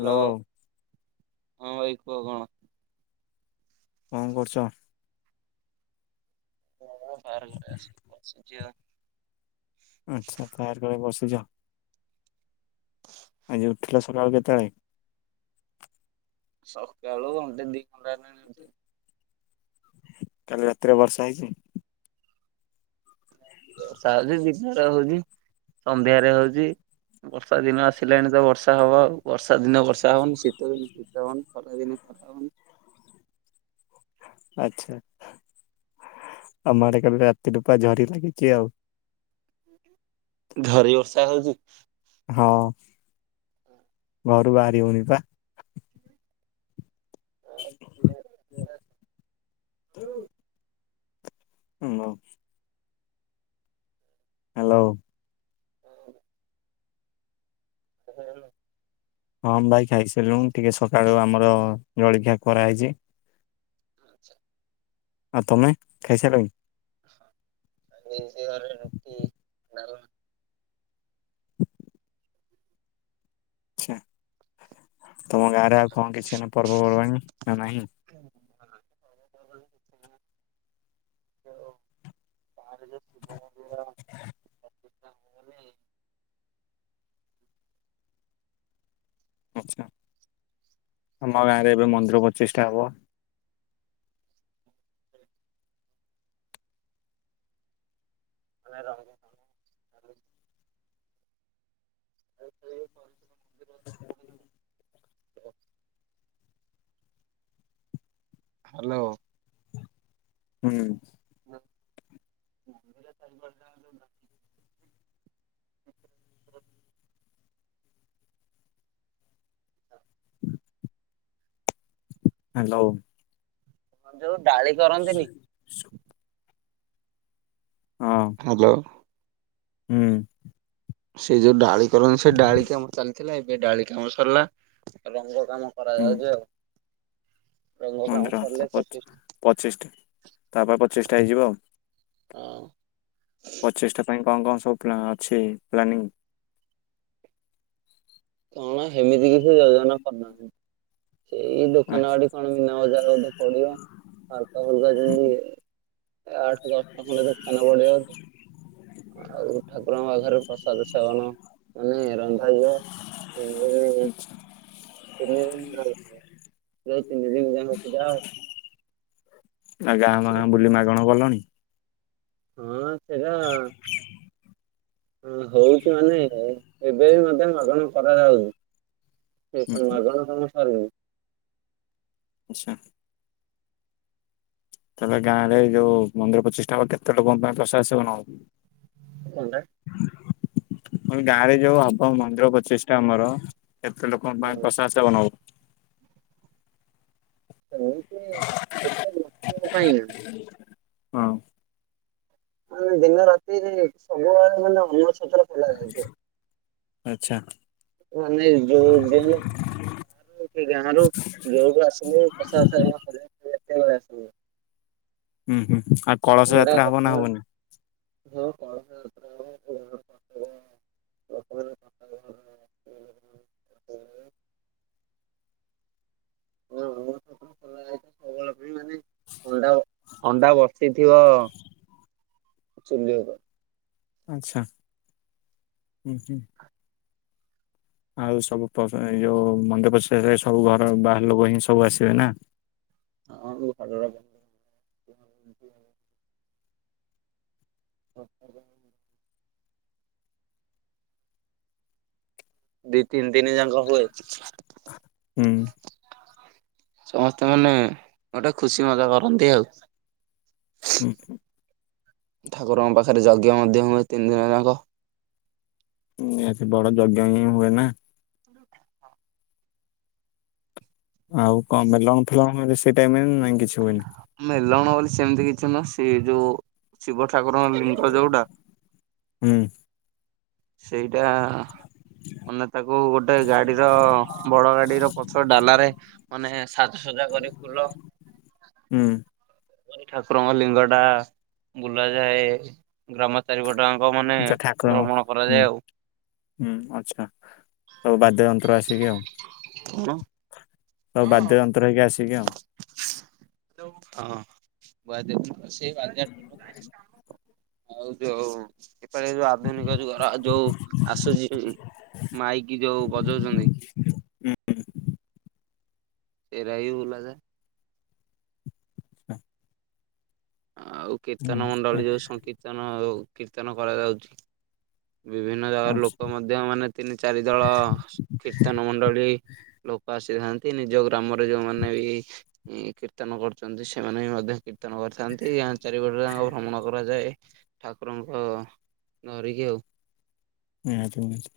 Hello ହଁ ଭାଇ କୁହ କଣ? କଣ କରୁଛ? ହ ବାହାର ଘରେ ଆସିକି ବସିଛି ଆ। ଆଚ୍ଛା ପାର୍କ ରେ ବସିଛ। ହଁ ଆଜି ଉଠିଲ ସକାଳୁ କେତେଳେ? ସକାଳୁ ଘଣ୍ଟେ ଦି ଘଣ୍ଟା [unintelligible] କାଲି ରାତିରେ ବର୍ଷା ହେଇଛି? ବର୍ଷା ହଉଛି ଦିନରେ ହଉଛି ସନ୍ଧ୍ୟାରେ ହଉଛି। ବର୍ଷା ଦିନ ଆସିଲାଣି ତ ବର୍ଷା ହବ ଆଉ ବର୍ଷା ଦିନ ବର୍ଷା ହବନି ଶୀତ ଦିନେ ଶୀତ ହବନି। ଖରା ଦିନେ ଖରା ହଉନି। ଆଛା ଆମ ଆଡେ କାଲି ରାତି ରୁ ପା ଝରି ଲାଗିଛି ଆଉ। ଝରି ବର୍ଷା ହଉଛି। ହଁ ଘରୁ ବାହାରି ହଉନି ବା। [inaudible] [unintelligible] ହ୍ୟାଲୋ। ହଁ [unintelligible] ହଁ ଭାଇ ଖାଇ ସାରିଲୁଣି ଟିକେ ସକାଳୁ ଆମର ଜଳଖିଆ କରାହେଇଛି। ଆଉ ତମେ ଖାଇ ସରିଲାଣି? [unintelligible] ଆଛା ତମ ଗାଁରେ ଆଉ କଣ କିଛି ପର୍ବପର୍ବାଣୀ ନା ନାହିଁ? ଉ ଗାଁରେ ଯୋଉ ଶିବ ମନ୍ଦିର ଆଛା ଆମ ଗାଁରେ ଏବେ ମନ୍ଦିର ପ୍ରତିଷ୍ଟା ହବ। [unintelligible] ତା କହ ହ୍ୟାଲୋ। ହୁଁ। ହରି ହେଲୋ। ଆଉ ଯୋଉ ଡାଳି କରନ୍ତିନି? ହଁ। [inaudible] [inaudible] ସେ ଡ଼ାଳି କାମ ଚାଲିଥିଲା, ଏବେ ଡ଼ାଳି କାମ ସର୍ଲା। ରଙ୍ଗ କାମ [inaudible] ହୁଁ ରଙ୍ଗ କାମ ସରିଲେ ପଚିଶ [inaudible] ହଁ। ପଚିଷ୍ଟା ପାଇଁ କ'ଣ କ'ଣ ସବୁ୍ ଅଛି ପ୍ଲାନିଂ? କ'ଣ ହେମିତି କିଛି ଯୋଜନା କରନାହା, ସେଇ ଦୋକାନ [inaudible] [inaudible] ଆଉ ଠାକୁରଙ୍କ ପାଖରେ ପ୍ରସାଦ ସେବନ ମାନେ ରନ୍ଧାଯିବ। ତିନି ଦିନି ଆଚ୍ଛା ତିନି ଦିନ୍‌ ରହି, ସେଇ ତିନି ଦିନ୍‌ ଯା------ପୂଜା ଆଉ। ଆ ଗାଁ ହଉଛି ବୁଲି ମାଗଣ ଲଣି। ହଁ! ସେ [unintelligible] ଏଇତ ହୁଁ, ମାଗଣ କାମ ସରିନି। [inaudible] ତା'ହେଲେ ଗାଁ ରେ ଯଉ ମନ୍ଦିର ପଚିଷ୍ଟା, କେତେ ଲୋକଙ୍କ ପାଇଁ ପସାଦ ସେବନ କଣ୍ଟା ଗାଁ, ରେ ଯଉ ହବ ମନ୍ଦିର ପଚିଷ୍ଟା ଆମର। କେତେ ଲୋକଙ୍କ ପାଇଁ ପସାଦ୍‌ ସେବନ [unintelligible] ହୁଁ [unintelligible] [inaudible] ମାନେ ଦିନ ରାତିରେ ସବୁବଳେ ମାନେ ଅନ ଛ ଆଚ୍ଛା। [inaudible] [unintelligible] ଉଁ ହୁଁ, ଆ କଳସ ଥଣ୍ଡା ଯାତ୍ରା ହବ ନା ଯାତ୍ରା ହବନି? [inaudible] ହବ। ଲୋକମାନେ ସବୁବେଳେ [inaudible] [unintelligible] [inaudible] ଆଚ୍ଛା। ଆଉ ସବୁ ମନ୍ଦି---ପ--ଷ୍ଟା ହେଲେ, ସବୁ ଘର ବାହାର୍ ଲୋକ ହିଁ ସବୁ ଆସିବେ ନା? [inaudible] ହ [unintelligible] ଦି ତିନ୍‌ ଯାଙ୍କ ହୁଏ। ହୁଁ ସମସ୍ତେ ମାନେ ଗୋଟେ ଖୁସି ମଜା କରନ୍ତି ଆଉ। [inaudible] ଠାକୁରଙ୍କ ପାଖରେ ଯଜ୍ଞ ମଧ୍ୟ ହୁଏ, ତିନ୍‌ ଦି ଯା ନିହାତି ବଡ଼ ଯଜ୍ଞ ହିଁ ହୁଏ ନା। ଆଉ ଙ୍କ ମେଲଣ ଫେଲଣ ସେଇ ଟାଇମ୍ ରେ ନାଇଁ କିଛି ହୁଏନି? ମେଲଣ ବୋଲି ସେମ୍ତି କିଛି ନୁହଁ, ସେ ଯ ଶିବ ଠାକୁରଙ୍କ ଲିଙ୍ଗ ଯଉଟା। [inaudible] ସେଇଟା ତାକୁ ଗୋଟେ ଗାଡ଼ିର ବଡ ଗାଡ଼ିର ପଛ ଡାଲାରେ ମାନେ ସାଜ୍‌ସଜା କରି ଫୁଲ [inaudible] ଠାକୁରଙ୍କ ଲିଙ୍ଗ ଟା ବୁଲାଯାଏ, ଗ୍ରାମ ଚାରି ପଟ ଆଙ୍କ ମାନେ, ଆଚ୍ଛା ଠାକୁରଙ୍କ ଭ୍ରମଣ ହୁଁ କରାଯାଏ ଆଉ। ହୁଁ ଆଚ୍ଛା। ଆଉ ବାଦ୍ୟ ଯନ୍ତ୍ର ଆସିକି ଆଉ କଣ? ସବୁ ବାଦ୍ୟ ଯନ୍ତ୍ର ହେଇକି ଆସିକି ଆଉ। ହଁ ବା ସୋଲ [unintelligible] ଆଉ ଯୋଉ, ଏପଟ ଯୋଉ, ଆଧୁନିକ ଯୋଉ ଘର ଯୋଉ ଆସୁଛି ମାଇକି ଯୋଉ ବଜଉଛନ୍ତି ହୁଁ ହୁଁ। ଏରାଇ ବୁଲା ଯାଏ। ଆଛା [unintelligible] ଆଉ କୀର୍ତ୍ତନ ଏ ମଣ୍ଡଳୀ ଯୋଉ ସଂକୀର୍ତ୍ତନ କୀର୍ତ୍ତନ କରାଯାଉଛି ବିଭିନ୍ନ ଜାଗାର ଆଚ୍ଛା ଲୋକ ମଧ୍ୟ ମାନେ ତିନି ଚାରି ଦଳ କୀର୍ତ୍ତନ ମଣ୍ଡଳୀ ଲୋକ ଆସିଥାନ୍ତି ନିଜ ଗ୍ରାମରେ ଯୋଉମାନେ ବି ଏ କୀର୍ତ୍ତନ କରୁଛନ୍ତି। ସେମାନେ ବି ମଧ୍ୟ କୀର୍ତ୍ତନ କରିଥାନ୍ତି। ଚାରିପଟ ତାଙ୍କ ଭ୍ରମଣ କରାଯାଏ। ଠାକୁରଙ୍କ ଧରିକି ଆଉ ନିହାତି ନିହାତି।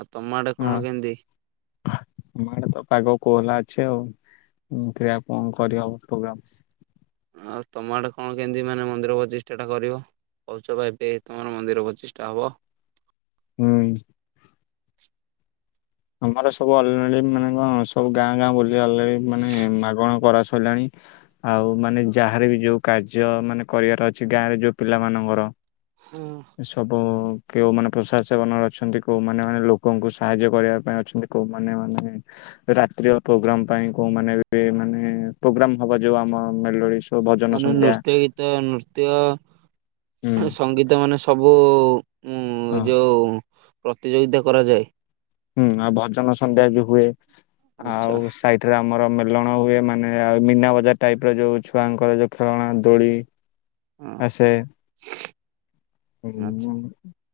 ଆଉ ତମ ଆଡ଼େ ହଁ କଣ କେମିତି? ଆମ ଆଡେ ତ ପାଗ କୋହଲା ଅଛି ଆଉ। କୀରା କଣ କରିହବ ପ୍ରୋଗ୍ରାମ? ଆଉ ତମ ଆଡ଼େ କଣ କେମିତି ମାନେ ମନ୍ଦିର ପଚିଷ୍ଟା ଟା କରିବ? କଉଛ ପା ଏବେ ତମର ମନ୍ଦିର ପଚିଶଟା ହବ? ହୁଁ। ଆମର ସବୁ ଅଲ ମାନେ କଣ ସବୁ ଗାଁ ଗାଁ ବ ମାନେ ମାଗଣା କର ସରିଲାଣି ଆଉ ମାନେ ଯାହାର ବି ଯୋଉ କାର୍ଯ୍ୟ ମାନେ କରିବାର ଅଛି ଗାଁ ରେ ଯୋଉ ପିଲାମାନଙ୍କର ହୁଁ। ସବୁ କେଉଁମାନେ ପ୍ରଶାସକନ ଅଛନ୍ତି କେଉମାନେ ମାନେ ଲୋକଙ୍କୁ ସାହାଯ୍ୟ କରିବା ପାଇଁ ଅଛନ୍ତି କୋଉ ମାନେ ମାନେ ରାତ୍ରିୟ ପ୍ରୋଗ୍ରାମ ପାଇଁ କୋଉମାନେ ବି ମାନେ ପ୍ରୋଗ୍ରାମ ହବ ଯୋଉ ଆମ ମେଲୋଡ଼ି ମାନେ ନୃତ୍ୟ ଗୀତ ନୃତ୍ୟ ହଁ ସଙ୍ଗୀତ ମାନେ ସବୁ ଉଁ ଏଇ ଯୋଉ ପ୍ରତିଯୋଗିତା କରାଯାଏ। ହୁଁ ଆଉ ଭଜନ ସନ୍ଧ୍ୟା ବି ହୁଏ ଆଚ୍ଛା। ଆଉ। ସାଇଠରେ ଆମର ମେଲଣ ହୁଏ। ମାନେ ଆଉ ମୀନା ବଜାର ଟାଇପ୍ ର ଯେଉଁ ଛୁଆଙ୍କର ଯେଉଁ ଖେଳଣା ଦୋଳି ହଁ। ଆସେ ଆଚ୍ଛା [unintelligible]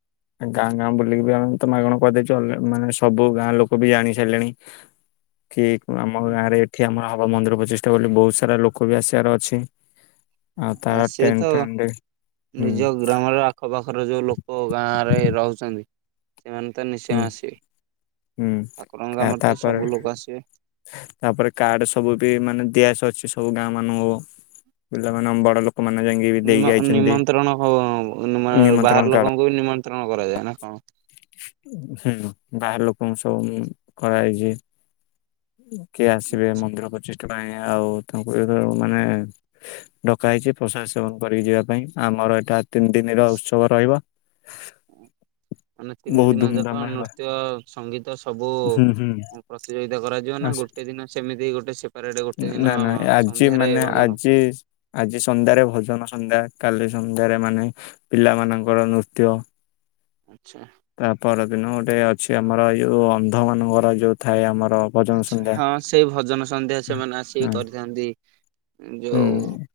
ଗାଁ ଗାଁ ବୁଲିକି ବି ଆମେ ତ ମାଗଣା କରିଦେଇଛୁ ମାନେ ସବୁ ଗାଁ ଲୋକ ବି ଜାଣି ସାରିଲେଣି। ହଁ କି ଆମ ଗାଁ ରେ ଏଠି ଆମର ହବା ମନ୍ଦିର ପ୍ରଚୀଷ୍ଟା କଲେ ବହୁତ ସାରା ଲୋକ ବି ଆସିବାର ଅଛି ଆଉ ଆ ତାର ସିଏ ଟେଣ୍ଟ ତ ଫେଣ୍ଟ, ହୁଁ। ନିଜ ଗ୍ରାମର ଆଖପାଖର ଯୋଉ ଲୋକ ଗାଁରେ ରହୁଛନ୍ତି ସେମାନେ ତ ନିଶ୍ଚୟ ହୁଁ ଆସିବେ। ହୁଁ ଠାକୁରଙ୍କ ତା- କାମରେ ତ ତାପରେ ସବୁ ଲୋକ ଆସିବେ। ତାପରେ କାର୍ଡ ସବୁ ବି ମାନେ ଦିଆ ସରିଛି ସବୁ ଗାଁ ମାନଙ୍କୁ ପିଲାମାନେ ଆମ ବଡ ଲୋକ ଲୋକ ମାନେ ଯାଇଙ୍କି ନିମ-ନିମନ୍ତ୍ରଣ ହ ନିମନ୍ତ୍ରଣ ବାହାର କାର୍ଡ ଲୋକଙ୍କୁ ବି ନିମନ୍ତ୍ରଣ କରାଯାଏ ନା କଣ? ହୁଁ ବାହାର ଲୋକଙ୍କୁ ସବୁ କରାଯାଇଛି। କିଏ ଆସିବେ ମନ୍ଦିର ପ୍ରଚିଷ୍ଟ ପାଇଁ ଆଉ ତାଙ୍କୁ ମାନେ ଡକା ହେଇଛି ପ୍ରସାଦ ସେବନ କରିକି ଯିବା ପାଇଁ। ଆମର ଏଇଟା ତିନି ଦିନ ର ଉତ୍ସବ ରହିବ। ହ ମାନେ ତିନି ଦିନ ଯାକ ନୃତ୍ୟ ସଙ୍ଗୀତ ସବୁ। ହୁଁ ହୁଁ ଉଁ ପ୍ରତିଯୋଗିତା କରାଯିବ ନା ଗୋଟେ ଦିନ ସେମିତି ଗୋଟେ ସେପାରେଟ ଗୋଟେ ନା ଦିନ। ନା ଆଜି ସନ୍ଧ୍ୟାରେ ମାନେ ଭଜନ। ଆଜି ଆଜି ସନ୍ଧ୍ୟାରେ ଭଜନ ସନ୍ଧ୍ୟା କାଲି ସନ୍ଧ୍ୟାରେ ମାନେ। ପିଲା ମାନଙ୍କର ନୃତ୍ୟ। ଆଚ୍ଛା। ତା ପର ଦିନ ଗୋଟେ ଅଛି ଆମର ଏ ଯୋଉ ଅନ୍ଧ ମାନଙ୍କର ଯୋଉ ଥାଏ ଆମର। ଭଜନ ଆଛା ସନ୍ଧ୍ୟା। ହଁ ସେ ଭଜନ ସନ୍ଧ୍ୟା ସେମାନେ ଆସିକି ହଁ କରିଥାନ୍ତି ଯୋଉ। ହୁଁ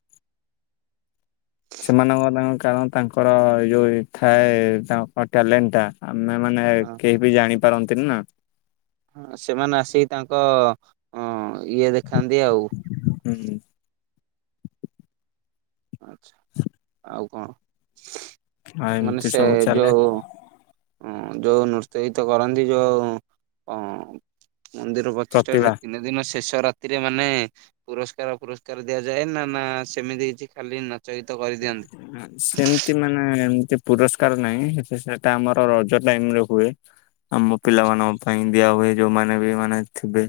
ସେମାନଙ୍କ ତାଙ୍କ କାରଣ ତାଙ୍କର ଏ ଯୋଉ ଥାଏ ତାଙ୍କ ଟ୍ୟାଲେଣ୍ଟଟା‌। ଆମେ ମାନେ ହଁ କେହି ବି ଜାଣିପାରନ୍ତିନି ନା। ହଁ ସେମାନେ ଆସିକି ତାଙ୍କ ଅଁ ଇଏ ଦେଖାନ୍ତି ଆଉ। ହୁଁ। ଆଚ୍ଛା ଆଉ ଆଉ କଣ ମାନେ ଏମିତି ସେ ସବୁ ଚାଲେ ଯୋଉ‌। ଉଁ ଯୋଉ ନୃତ୍ୟହିତ କରନ୍ତି ଯୋଉ ଅଁ। ମନ୍ଦିର ପଚିଷ୍ଟା ପ୍ରତିଭା। ଯୋଉ ତିନେ। ସେ ଦିନ ଶେଷ ରାତିରେ ମାନେ ପୁରସ୍କାର ପୁରସ୍କାର ଦିଆଯାଏ ନା ନା ସେମିତି କିଛି କାଲିନା। ସେମ ଏମିତି ମାନେ ଏମତି ପୁରସ୍କାର ନାହିଁ ସେଟା ଆମର ରଜ ଟାଇମରେ ହୁଏ। ଆମ ଆଚ୍ଛା ପିଲାମାନାନଙ୍କ ପାଇଁ ଦିଆ ହୁଏ ଯୋଉମାନେ ବି ମାନେ ଥିବେ।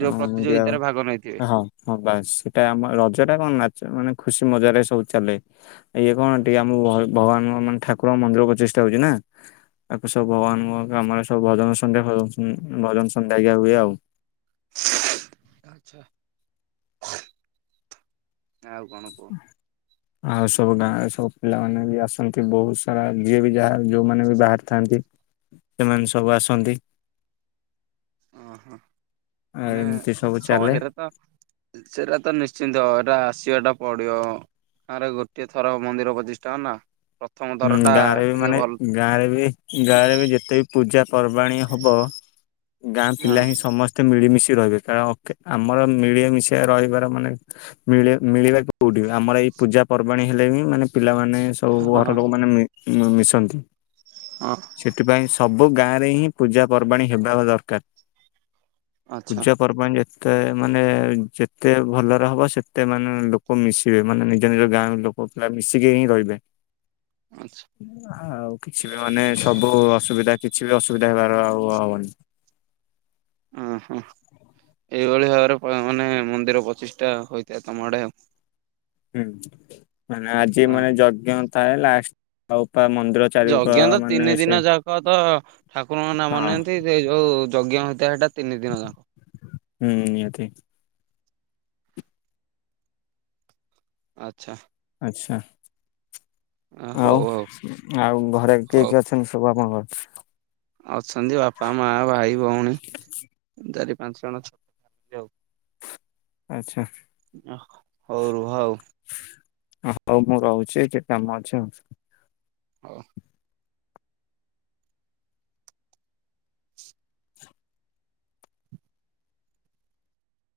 ଯୋଉ ଦିଆ ପ୍ରତିଯୋଗିତାରେ ହୁଏ‌ ଭାଗ ନେଇଥିବେ। ହଁ। ହଁ ବାସ ସେଇଟା ଆମ ରଜ ଟା କଣ ନାଚ ମାନେ ଖୁସି ମଜାରେ ସବୁ ଚାଲେ। ଇଏ କଣ ଟିକେ ଆମ ଭଗବାନ ମାନେ ଠାକୁରଙ୍କ ମନ୍ଦିର ପ୍ରତିଷ୍ଟା ହଉଛି ନା। ତାଙ୍କୁ ସବୁ ଭଗବାନଙ୍କ କାମରେ ସବୁ ଭଜନ ସନ୍ଧ୍ୟା ଭଜନ ସନ୍ଧ୍ୟା ରିକା ହୁଏ ଆଉ। ଆଉ କଣ କୁହ। ଆଉ ସବୁ ଗାଁରେ ସବୁ ପିଲାମାନେ ବି ଆସନ୍ତି ବହୁତ ସାରା ଯିଏ ବି ଯାହା ଯୋଉମାନେ ବି ବାହାରିଥାନ୍ତି। ସେମାନେ ସବୁ ଆସନ୍ତି। ଅଁ ହ ଆଉ ମାନେ ଏମିତି ସବୁ ଚାଲେ। ସହଜେରେ ତ। ସେରା ତ ନିଶ୍ଚିନ୍ତ ଏରା ଆସିବାଟା ପଡିବ। ତାଙ୍କର ଗୋଟିଏ ଥର ମନ୍ଦିର ପଚିଶ୍ଟା ଅ ନା। ପ୍ରଥମ ଥର ହୁଁ ଟା ଗାଁରେ ବି ଟିକେ ମାନେ ଭଲ ଗାଁରେ ବି ଗାଁରେ ବି ଯେତେ। ପୂଜା ପର୍ବାଣୀ ହବ ଗାଁ ହଁ। ପିଲା ହିଁ ସମସ୍ତେ। ମିଳିମିଶି ରହିବେ କାରଣ କେ ଆମର ମିଳି ମିିଶି ଆ ରହିବାର ମାନେ। ମିଳେ ମିଳିବା କୋଉଠି ଆମର ଏଇ ପୂଜା ପର୍ବାଣୀ ହେଲେ ହିଁ ମାନେ ପିଲାମାନେ। ହଁ। ମାନେ ମୁଁ ମିଶନ୍ତି। ହଁ। ସେଥିପାଇଁ ସବୁ ଗାଁ ରେ ହିଁ ପୂଜା ପର୍ବାଣୀ ହେବା ଦରକାର। ଆଚ୍ଛା ପୂଜଜା ପର୍ବାଣୀ ଯେ‌ ତେ ମାନେ ଯେତେ ଭଲରେ ହବ ସେତେ ମାନେ ଲୋକ ମିଶିବେ ମାନେ ନିଜ ନିଜ ଗାଁର ଲୋକ। ପୁଅ ପିଲା ମିଶିକି ହିଁ ରହିବେ। ଆଚ୍ଛା। ଆଉ କିଛି ବି ମାନେ ସବୁ ଅସୁବିଧା କିଛି ବି ଅସୁବିଧା ହେବାର ଆଉ ହବନି। ଅଁ ହଁ ଏଇଭଳି ଭାବରେ ମାନେ ମନ୍ଦିର ପଚିଷ୍ଟା ଟା ହୋଇଥାଏ ତମ ଆଡେ ଆଉ। ହୁଁ ମାନେ ଆଜି ହଁ ମାନେ ଯଜ୍ଞ ଥାଏ ଲାଷ୍ଟ ଆଉ ତା ମନ୍ଦିର। ଚାରିକ ଯଜ୍ଞ ତ ମାନେ ତିନି ସେ ଦିନ ଯାକ ତ ଠାକୁରଙ୍କ ନାମ ହଁ ନିଅନ୍ତି। ଯୋଉ ଯଜ୍ଞ ହୋଇଥାଏ ସେଇଟା ତିନି ଦିନ ଯାକ। ହୁଁ ନିହାତି। ଆଚ୍ଛା। ଆଛା, ହଉ ଆଉ, ହଉ ଆଉ ଘରେ କିଏ ହଉ କିଏ ଅଛି? ଏମ୍ ସବୁ ଆପଣଙ୍କର? ଅଛନ୍ତି, ବାପା, ମା, ଭାଇ, ଭଉଣୀ। ଚାରି ପାଞ୍ଚ ଜଣ ଅଛୁ। ଆଚ୍ଛା। ଅ ହଉ, ରୁହ ଆଉ। ଅ ହଉ, ମୁଁ ରହୁଛି। ଟିକେ କାମ ଅଛି ଆଉ? ହଉ